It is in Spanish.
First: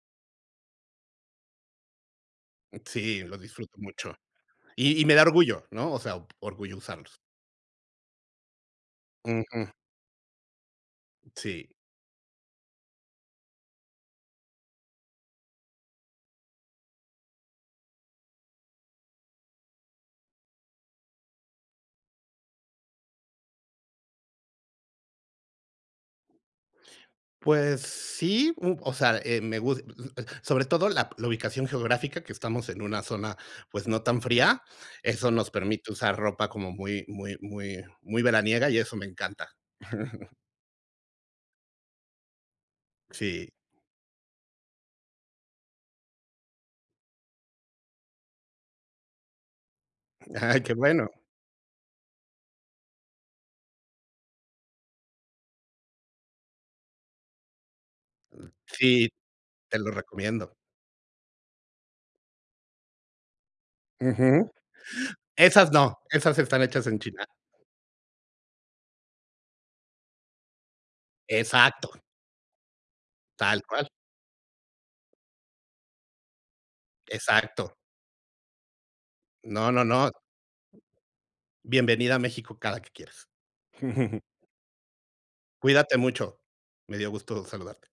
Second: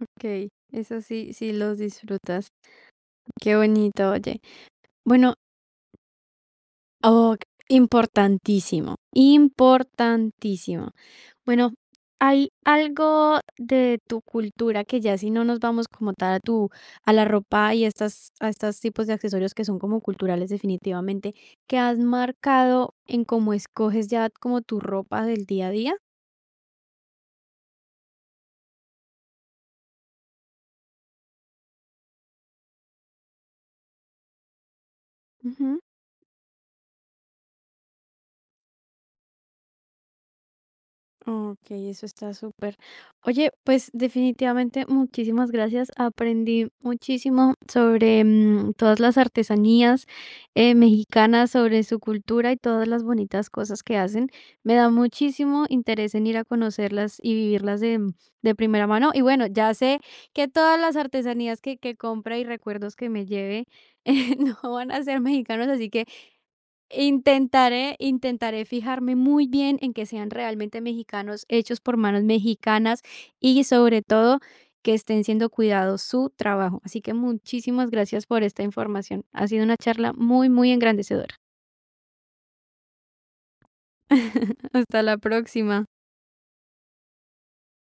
Okey, eso sí sí los disfrutas. Sí, lo Qué disfruto bonito, mucho. oye. Y y me da Bueno orgullo, ¿no? O sea, orgullo usarlos. Oh Importantísimo, Ujú. importantísimo. Sí. Bueno, ¿hay algo de tu cultura? Que ya si no nos vamos, como tal a tu a la ropa, y estas a estas tipos de accesorios, que son como culturales, definitivamente, ¿qué has marcado en cómo escoges ya como tu ropa del día a día? Pues sí, mm, o sea, eh, me gus sobre todo, la la ubicación geográfica, que estamos en una zona, pues, no tan fría. Eso nos Ujú. permite usar ropa como muy muy muy muy veraniega, y eso me encanta. Okey, eso está super. Oye, Sí. pues, definitivamente, muchísimas gracias. Aprendí muchísimo sobre, mm, todas las artesanías, Ay, eh, qué bueno. mexicanas, sobre su cultura, y todas las bonitas cosas que hacen. Me da muchísimo interés en ir a conocerlas y vivirlas de, mm, de primera Sí, mano. Y bueno, ya te lo sé que recomiendo. todas las artesanías, que que compre, y recuerdos que me lleve, Ujú. no van a ser mexicanos, Esas así no, que, esas están hechas en China. intentaré intentaré fijarme muy bien en que sean realmente mexicanos, hechos Exacto. por manos mexicanas Tal y, cual. sobre todo, que estén siendo cuidado su trabajo. Así que Exacto. muchísimas gracias por esta información, ha sido No una no no. charla muy, muy engrandecedora. Bienvenida a México cada que quieras. Hasta la próxima. Cuídate mucho. Me dio gusto saludarte.